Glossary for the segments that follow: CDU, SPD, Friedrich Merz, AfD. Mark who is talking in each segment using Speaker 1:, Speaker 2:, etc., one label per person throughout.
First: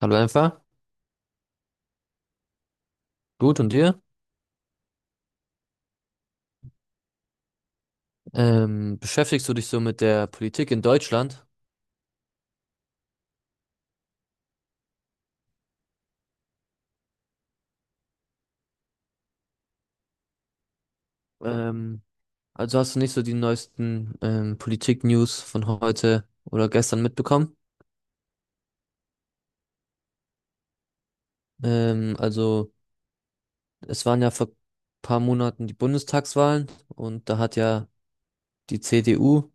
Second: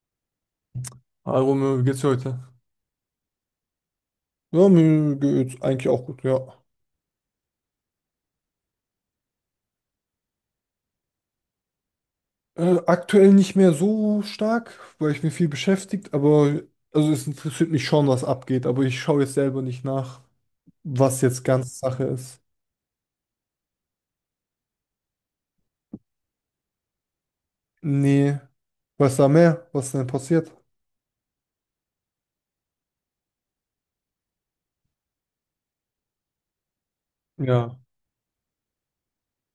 Speaker 1: Hallo einfach.
Speaker 2: Hi Romeo, wie geht's dir heute?
Speaker 1: Gut, und dir?
Speaker 2: Ja, mir geht's eigentlich auch gut, ja.
Speaker 1: Beschäftigst du dich so mit der Politik in Deutschland?
Speaker 2: Aktuell nicht mehr so stark, weil ich mir viel beschäftigt, aber also es interessiert mich schon, was abgeht, aber ich schaue jetzt selber nicht nach, was jetzt ganz
Speaker 1: Ähm,
Speaker 2: Sache ist.
Speaker 1: also hast du nicht so die neuesten Politik-News von heute oder gestern mitbekommen?
Speaker 2: Nee. Was da mehr? Was denn passiert?
Speaker 1: Also es waren ja vor paar Monaten die Bundestagswahlen, und da hat
Speaker 2: Ja.
Speaker 1: ja die CDU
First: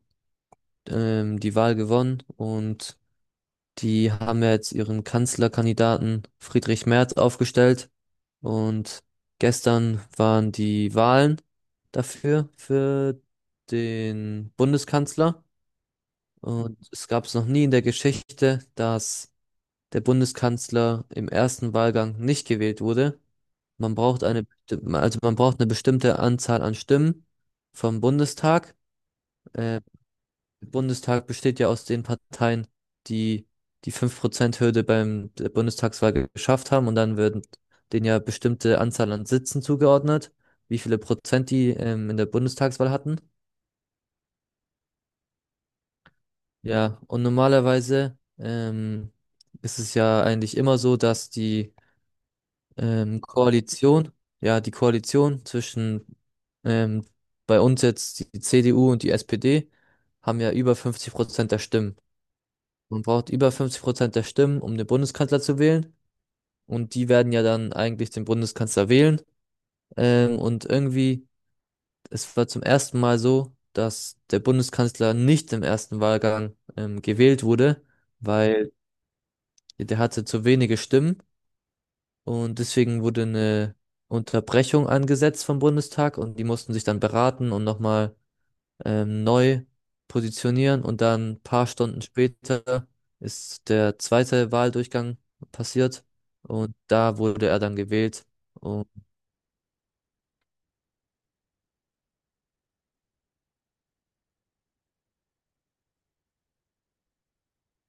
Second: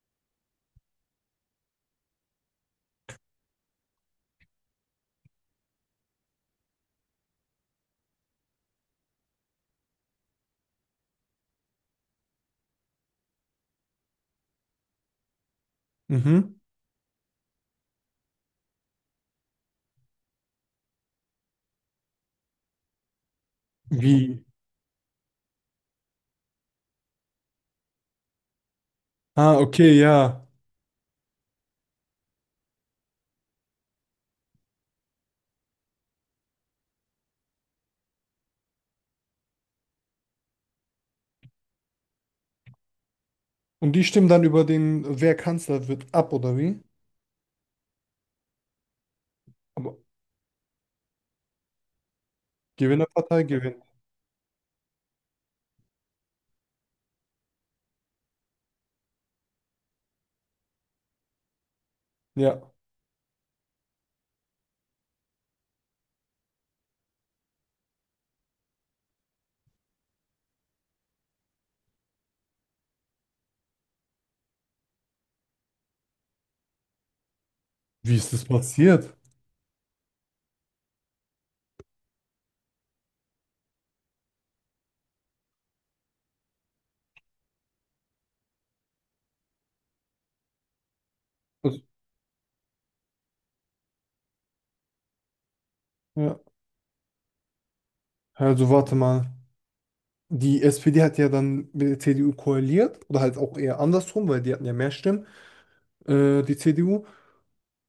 Speaker 1: die Wahl gewonnen. Und die haben ja jetzt ihren Kanzlerkandidaten Friedrich Merz aufgestellt, und gestern waren die Wahlen dafür, für den Bundeskanzler.
Speaker 2: Mhm.
Speaker 1: Und es gab es noch nie in der Geschichte, dass der Bundeskanzler im ersten Wahlgang nicht gewählt wurde. Man braucht
Speaker 2: Wie?
Speaker 1: also man braucht eine bestimmte Anzahl an Stimmen vom Bundestag.
Speaker 2: Ah,
Speaker 1: äh,
Speaker 2: okay, ja.
Speaker 1: Bundestag besteht ja aus den Parteien, die die 5% hürde beim der Bundestagswahl geschafft haben, und dann werden denen ja bestimmte Anzahl an Sitzen zugeordnet, wie viele Prozent die in der Bundestagswahl hatten.
Speaker 2: Und die stimmen dann über den, wer Kanzler wird, ab, oder wie?
Speaker 1: Ja, und normalerweise ist es
Speaker 2: Aber
Speaker 1: ja eigentlich immer so, dass die
Speaker 2: Gewinnerpartei gewinnt.
Speaker 1: Koalition, ja, die Koalition zwischen ähm, bei uns jetzt die CDU und die SPD haben ja über 50% der Stimmen.
Speaker 2: Ja.
Speaker 1: Man braucht über 50% der Stimmen, um den Bundeskanzler zu wählen. Und die werden ja dann eigentlich den Bundeskanzler wählen. Und irgendwie, es war zum ersten Mal so, dass der Bundeskanzler nicht im ersten Wahlgang gewählt wurde,
Speaker 2: Wie ist das
Speaker 1: weil
Speaker 2: passiert?
Speaker 1: der hatte zu wenige Stimmen. Und deswegen wurde eine Unterbrechung angesetzt vom Bundestag, und die mussten sich dann beraten und nochmal neu positionieren, und dann ein paar
Speaker 2: Also,
Speaker 1: Stunden später ist der zweite Wahldurchgang passiert,
Speaker 2: ja.
Speaker 1: und da wurde er dann gewählt.
Speaker 2: Also
Speaker 1: Und
Speaker 2: warte mal. Die SPD hat ja dann mit der CDU koaliert oder halt auch eher andersrum, weil die hatten ja mehr Stimmen, die CDU.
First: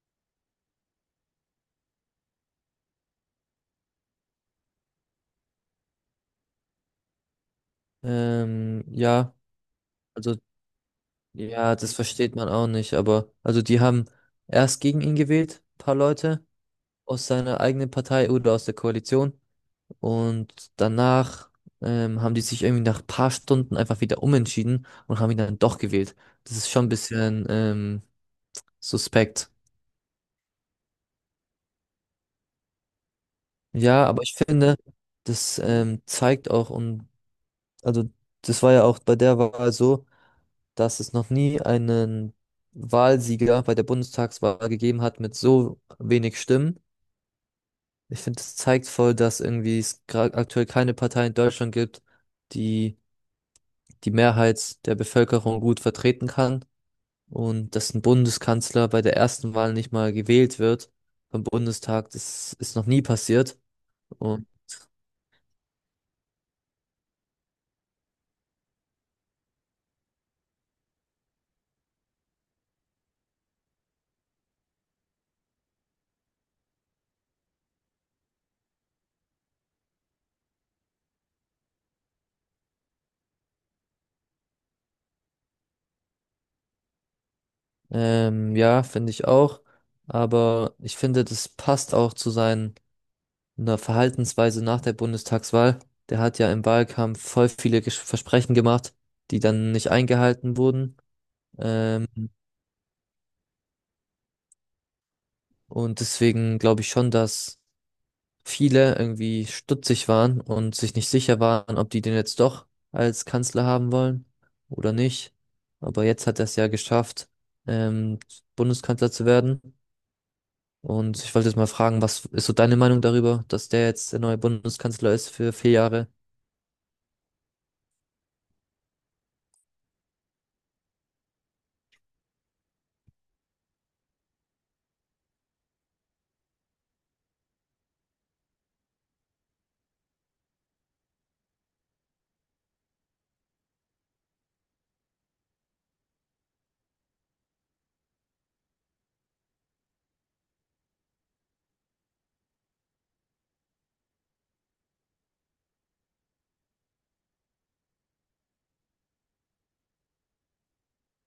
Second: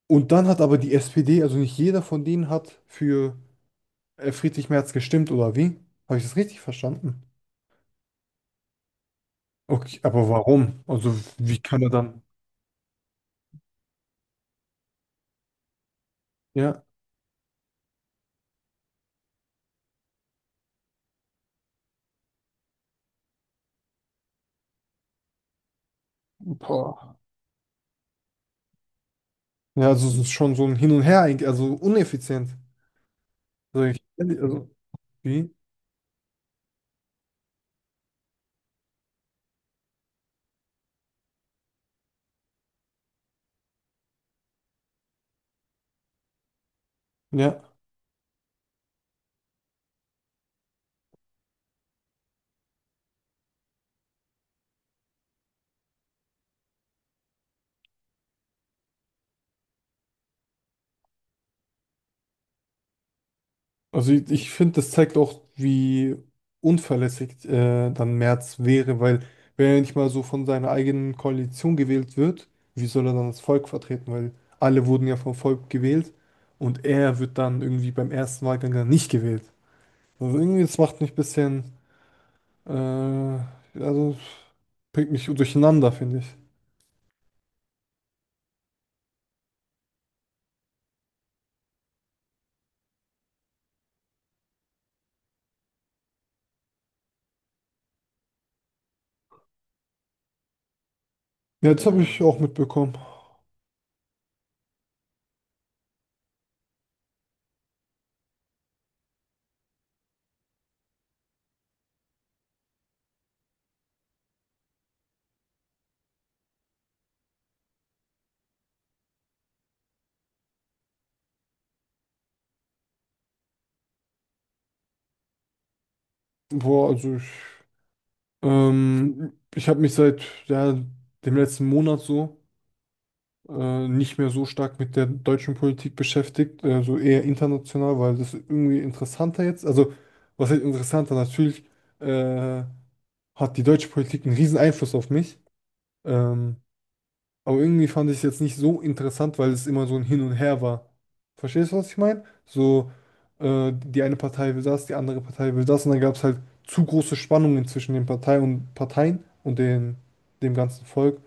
Speaker 2: Und dann hat aber die SPD, also nicht jeder von denen hat für Friedrich Merz gestimmt oder wie? Habe ich das richtig verstanden?
Speaker 1: ja,
Speaker 2: Okay, aber
Speaker 1: also
Speaker 2: warum? Also wie
Speaker 1: ja,
Speaker 2: kann er
Speaker 1: das
Speaker 2: dann?
Speaker 1: versteht man auch nicht, aber also die haben erst gegen ihn gewählt, paar Leute
Speaker 2: Ja,
Speaker 1: aus seiner eigenen Partei oder aus der Koalition, und danach haben die sich irgendwie nach paar Stunden einfach wieder umentschieden und haben ihn dann doch gewählt. Das ist schon ein
Speaker 2: boah.
Speaker 1: bisschen suspekt.
Speaker 2: Ja, also es ist schon so ein Hin und Her, eigentlich, also uneffizient. Also, ich,
Speaker 1: Ja, aber ich
Speaker 2: also
Speaker 1: finde,
Speaker 2: wie?
Speaker 1: das zeigt auch, und also das war ja auch bei der Wahl so, dass es noch nie einen Wahlsieger bei der Bundestagswahl gegeben hat mit so wenig Stimmen.
Speaker 2: Ja.
Speaker 1: Ich finde, das zeigt voll, dass irgendwie es gerade aktuell keine Partei in Deutschland gibt, die die Mehrheit der Bevölkerung gut vertreten kann, und dass ein Bundeskanzler bei der ersten Wahl nicht mal gewählt wird vom Bundestag. Das ist noch nie passiert,
Speaker 2: Also ich,
Speaker 1: und
Speaker 2: ich finde, das zeigt auch, wie unverlässig dann Merz wäre, weil wenn er nicht mal so von seiner eigenen Koalition gewählt wird, wie soll er dann das Volk vertreten? Weil alle wurden ja vom Volk gewählt und er wird dann irgendwie beim ersten Wahlgang dann nicht gewählt. Also irgendwie, das macht mich ein bisschen, also bringt mich durcheinander, finde ich.
Speaker 1: Ja, finde ich auch. Aber ich finde, das passt auch zu seiner Verhaltensweise nach der Bundestagswahl. Der hat ja im Wahlkampf voll viele Versprechen gemacht, die dann nicht eingehalten wurden.
Speaker 2: Ja, das habe
Speaker 1: Ähm,
Speaker 2: ich mhm auch mitbekommen.
Speaker 1: und deswegen glaube ich schon, dass viele irgendwie stutzig waren und sich nicht sicher waren, ob die den jetzt doch als Kanzler haben wollen oder nicht. Aber jetzt hat er es ja geschafft, ähm, Bundeskanzler zu werden. Und ich wollte jetzt mal fragen, was ist so deine Meinung darüber, dass der jetzt der neue Bundeskanzler ist für 4 Jahre?
Speaker 2: Boah, also ich, ich habe mich seit ja, dem letzten Monat so nicht mehr so stark mit der deutschen Politik beschäftigt, so eher international, weil das irgendwie interessanter jetzt. Also, was heißt interessanter? Natürlich äh, hat die deutsche Politik einen riesen Einfluss auf mich. Ähm, aber irgendwie fand ich es jetzt nicht so interessant, weil es immer so ein Hin und Her war. Verstehst du, was ich meine? Die eine Partei will das, die andere Partei will das und dann gab es halt zu große Spannungen zwischen den Parteien und Parteien und dem ganzen Volk.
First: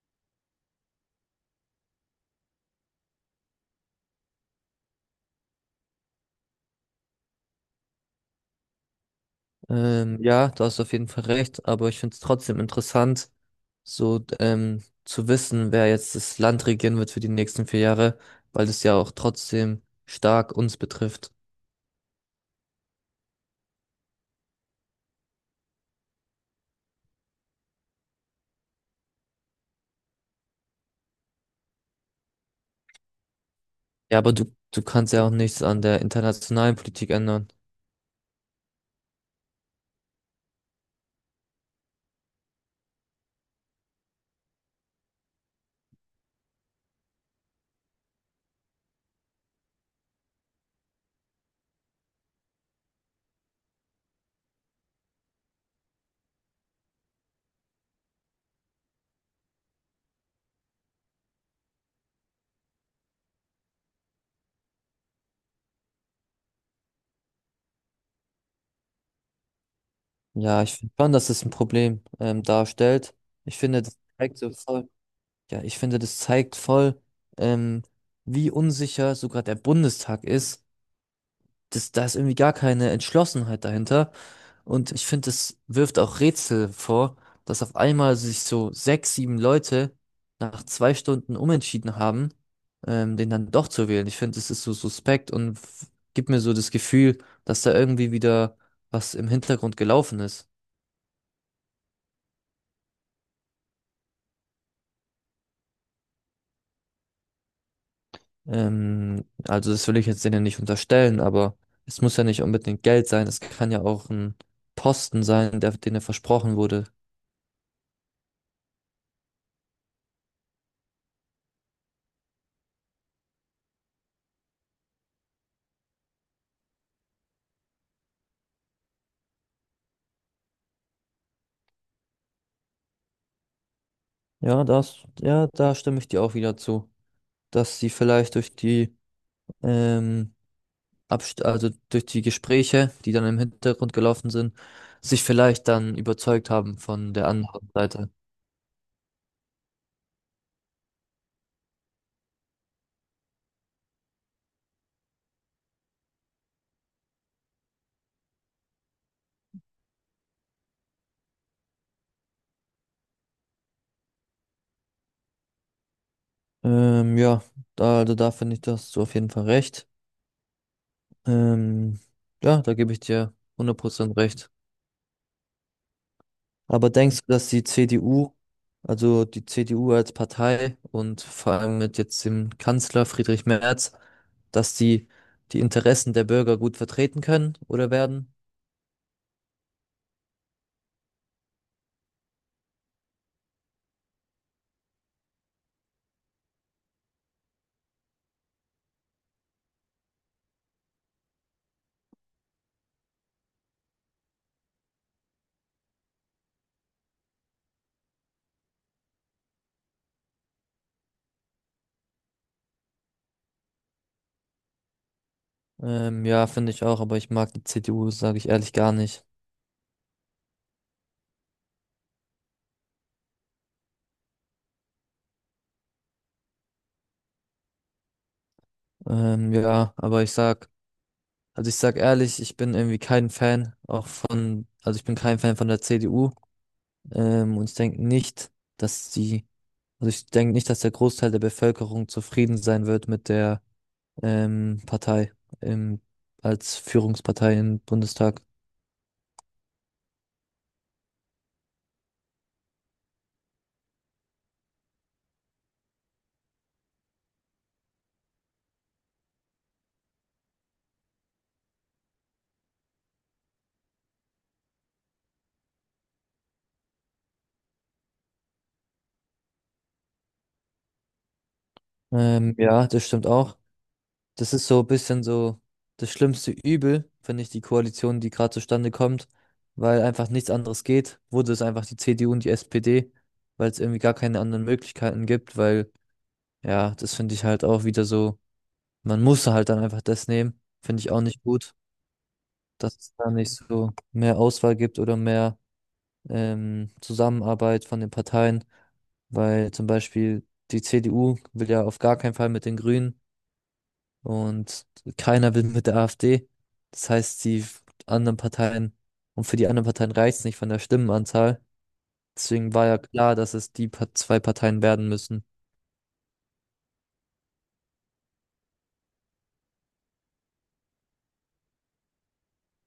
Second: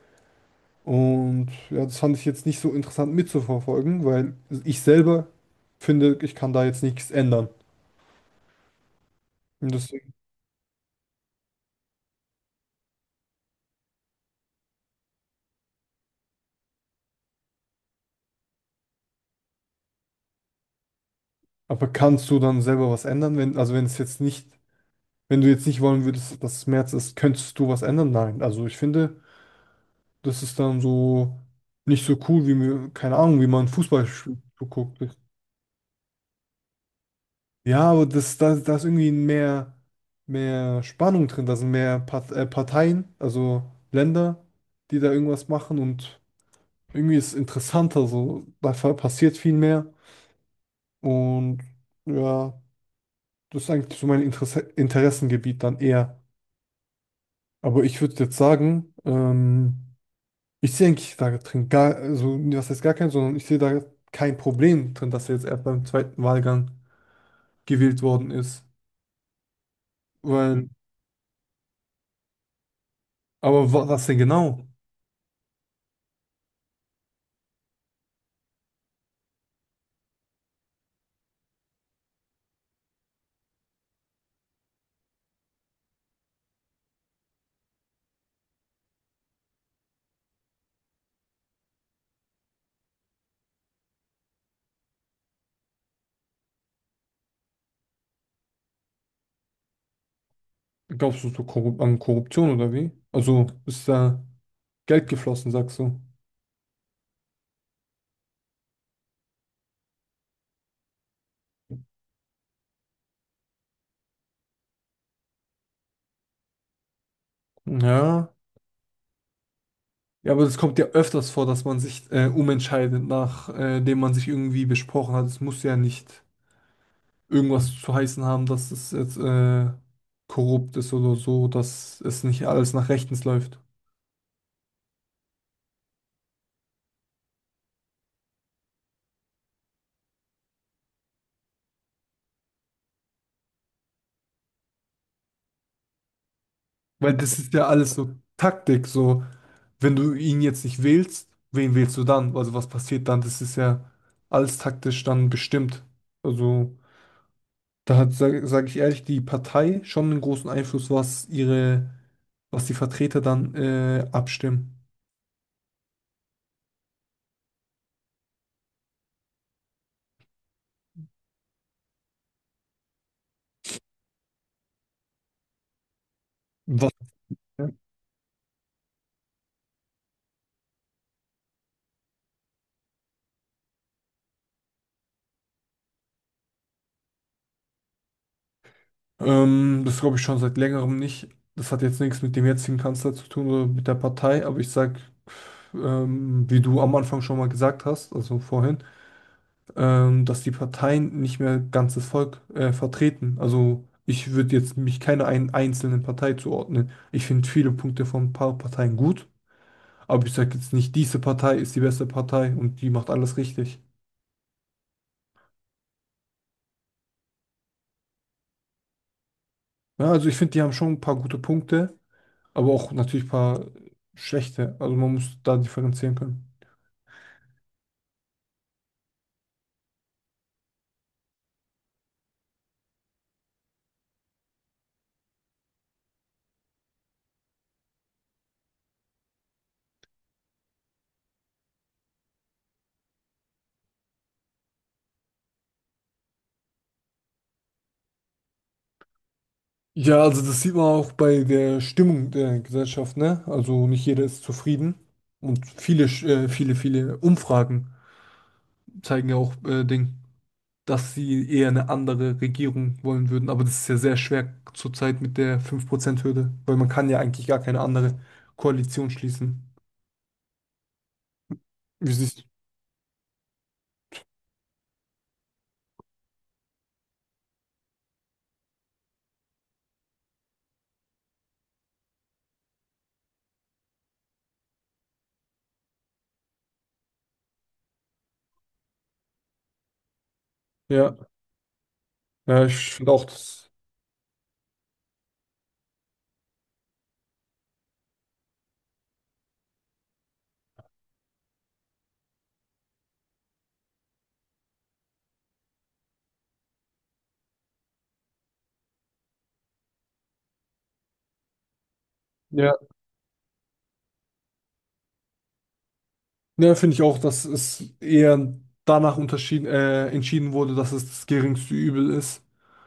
Speaker 2: Und ja, das fand ich jetzt nicht so interessant mitzuverfolgen, weil ich selber finde, ich kann da jetzt nichts ändern. Und deswegen,
Speaker 1: Ja, da hast du auf jeden Fall recht, aber ich finde es trotzdem interessant, so zu wissen, wer jetzt das Land regieren wird für die nächsten 4 Jahre, weil das ja auch trotzdem stark uns betrifft.
Speaker 2: aber kannst du dann selber was ändern, wenn, also wenn es jetzt nicht, wenn du jetzt nicht wollen würdest, dass es März ist, könntest du was ändern? Nein. Also ich finde, das ist dann so nicht so cool, wie mir, keine Ahnung, wie man Fußball
Speaker 1: Ja, aber
Speaker 2: sch-
Speaker 1: du
Speaker 2: guckt.
Speaker 1: kannst ja auch nichts an der internationalen Politik ändern.
Speaker 2: Ja, aber da ist irgendwie mehr Spannung drin, da sind mehr Parteien, also Länder, die da irgendwas machen und irgendwie ist es interessanter, so da passiert viel mehr und ja, das ist eigentlich so mein Interessengebiet dann eher. Aber ich würde jetzt sagen, ich sehe eigentlich da drin gar, also was heißt gar kein, sondern ich sehe da kein Problem drin, dass er jetzt erst beim zweiten Wahlgang gewählt worden ist.
Speaker 1: Ja,
Speaker 2: Weil,
Speaker 1: ich finde schon, dass es ein Problem darstellt. Ich
Speaker 2: aber wa
Speaker 1: finde, das
Speaker 2: was denn
Speaker 1: zeigt
Speaker 2: genau?
Speaker 1: so voll. Ja, ich finde, das zeigt voll, ähm, wie unsicher sogar der Bundestag ist. Das, da ist irgendwie gar keine Entschlossenheit dahinter. Und ich finde, das wirft auch Rätsel vor, dass auf einmal sich so sechs, sieben Leute nach 2 Stunden umentschieden haben, den dann doch zu wählen. Ich finde, das ist so suspekt und gibt mir so das Gefühl, dass da irgendwie wieder was im Hintergrund gelaufen ist.
Speaker 2: Glaubst du so korrup an Korruption oder wie? Also ist da Geld geflossen, sagst du?
Speaker 1: Also das will ich jetzt denen nicht unterstellen, aber es muss ja nicht unbedingt Geld sein. Es kann ja auch ein Posten sein, der denen versprochen wurde.
Speaker 2: Ja. Ja, aber es kommt ja öfters vor, dass man sich umentscheidet, nachdem man sich irgendwie besprochen hat. Es muss ja nicht irgendwas zu heißen haben, dass es jetzt korrupt ist oder so, dass es nicht alles nach rechtens läuft.
Speaker 1: Ja, das, ja, da stimme ich dir auch wieder zu, dass sie vielleicht durch die, ähm, Abst also durch die Gespräche, die dann im Hintergrund gelaufen sind, sich vielleicht dann überzeugt haben von
Speaker 2: Weil
Speaker 1: der
Speaker 2: das ist ja
Speaker 1: anderen
Speaker 2: alles
Speaker 1: Seite.
Speaker 2: so Taktik, so wenn du ihn jetzt nicht wählst, wen wählst du dann? Also was passiert dann? Das ist ja alles taktisch dann bestimmt. Also da hat, sag ich ehrlich, die Partei schon einen großen Einfluss, was was die Vertreter dann abstimmen.
Speaker 1: Ja, da, also da finde ich, da hast du auf jeden Fall recht. Ähm, ja, da gebe ich dir 100% recht. Aber denkst du, dass die
Speaker 2: Ja.
Speaker 1: CDU, also die CDU als Partei und vor allem mit jetzt dem Kanzler Friedrich Merz, dass die die Interessen der Bürger gut vertreten können oder werden?
Speaker 2: Das glaube ich schon seit längerem nicht. Das hat jetzt nichts mit dem jetzigen Kanzler zu tun oder mit der Partei, aber ich sag, wie du am Anfang schon mal gesagt hast, also vorhin, dass die Parteien nicht mehr ganzes Volk vertreten. Also ich würde jetzt mich keiner einen einzelnen Partei zuordnen. Ich finde viele Punkte von ein paar Parteien gut, aber ich sage jetzt nicht, diese Partei ist die beste Partei und die macht alles richtig.
Speaker 1: Ja, finde ich auch, aber ich mag die CDU, sage ich ehrlich, gar nicht.
Speaker 2: Ja, also ich finde, die haben schon ein paar gute Punkte, aber auch natürlich ein paar schlechte. Also man muss da differenzieren können.
Speaker 1: Ja, aber ich sag, also ich sag ehrlich, ich bin irgendwie kein Fan auch von, also ich bin kein Fan von der CDU. Und ich denke nicht, dass die, also ich denke nicht, dass der Großteil der Bevölkerung zufrieden sein wird mit der Partei im, als Führungspartei im Bundestag.
Speaker 2: Ja, also das sieht man auch bei der Stimmung der Gesellschaft, ne? Also nicht jeder ist zufrieden. Und viele Umfragen zeigen ja auch Ding, dass sie eher eine andere Regierung wollen würden. Aber das ist ja sehr schwer zurzeit mit der 5% hürde weil man kann ja eigentlich gar keine andere Koalition schließen. Wie siehst du?
Speaker 1: Ja, das stimmt auch. Das ist so ein bisschen so das schlimmste Übel, finde ich, die Koalition, die gerade zustande kommt, weil einfach nichts anderes geht. Wurde es einfach die CDU und die SPD, weil es irgendwie gar keine anderen Möglichkeiten gibt, weil, ja, das finde ich halt auch wieder so, man muss halt dann einfach das nehmen. Finde ich
Speaker 2: Ja,
Speaker 1: auch nicht gut,
Speaker 2: ja, ich
Speaker 1: dass
Speaker 2: finde
Speaker 1: es
Speaker 2: auch
Speaker 1: da nicht
Speaker 2: das.
Speaker 1: so mehr Auswahl gibt oder mehr. Zusammenarbeit von den Parteien, weil zum Beispiel die CDU will ja auf gar keinen Fall mit den Grünen, und keiner will mit der AfD. Das heißt, die anderen Parteien, und für die anderen Parteien reicht es nicht von der Stimmenanzahl.
Speaker 2: Ja.
Speaker 1: Deswegen war ja klar, dass es die pa 2 Parteien werden müssen.
Speaker 2: Ja, finde ich auch, dass es eher danach entschieden wurde, dass es das geringste Übel ist.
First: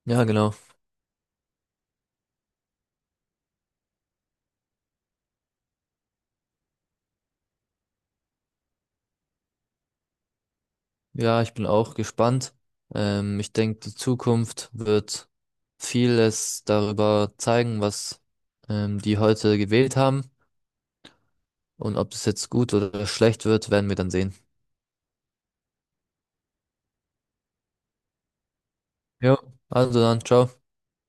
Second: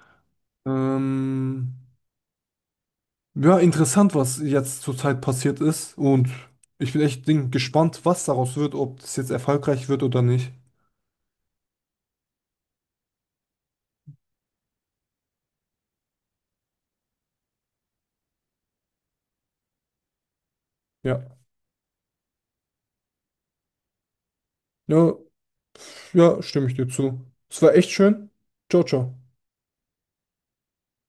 Speaker 1: Ja, genau.
Speaker 2: Ähm, ja, interessant, was jetzt zurzeit passiert ist. Und ich bin echt gespannt, was daraus wird, ob das jetzt erfolgreich wird oder nicht.
Speaker 1: Ja, ich bin auch gespannt. Ich denke, die Zukunft wird vieles darüber zeigen, was die heute gewählt haben.
Speaker 2: Ja.
Speaker 1: Und ob das jetzt gut oder schlecht wird, werden wir dann sehen.
Speaker 2: Ja, ja, stimme ich dir zu. Es war echt schön. Ciao, ciao.
Speaker 1: Ja. Also dann, ciao.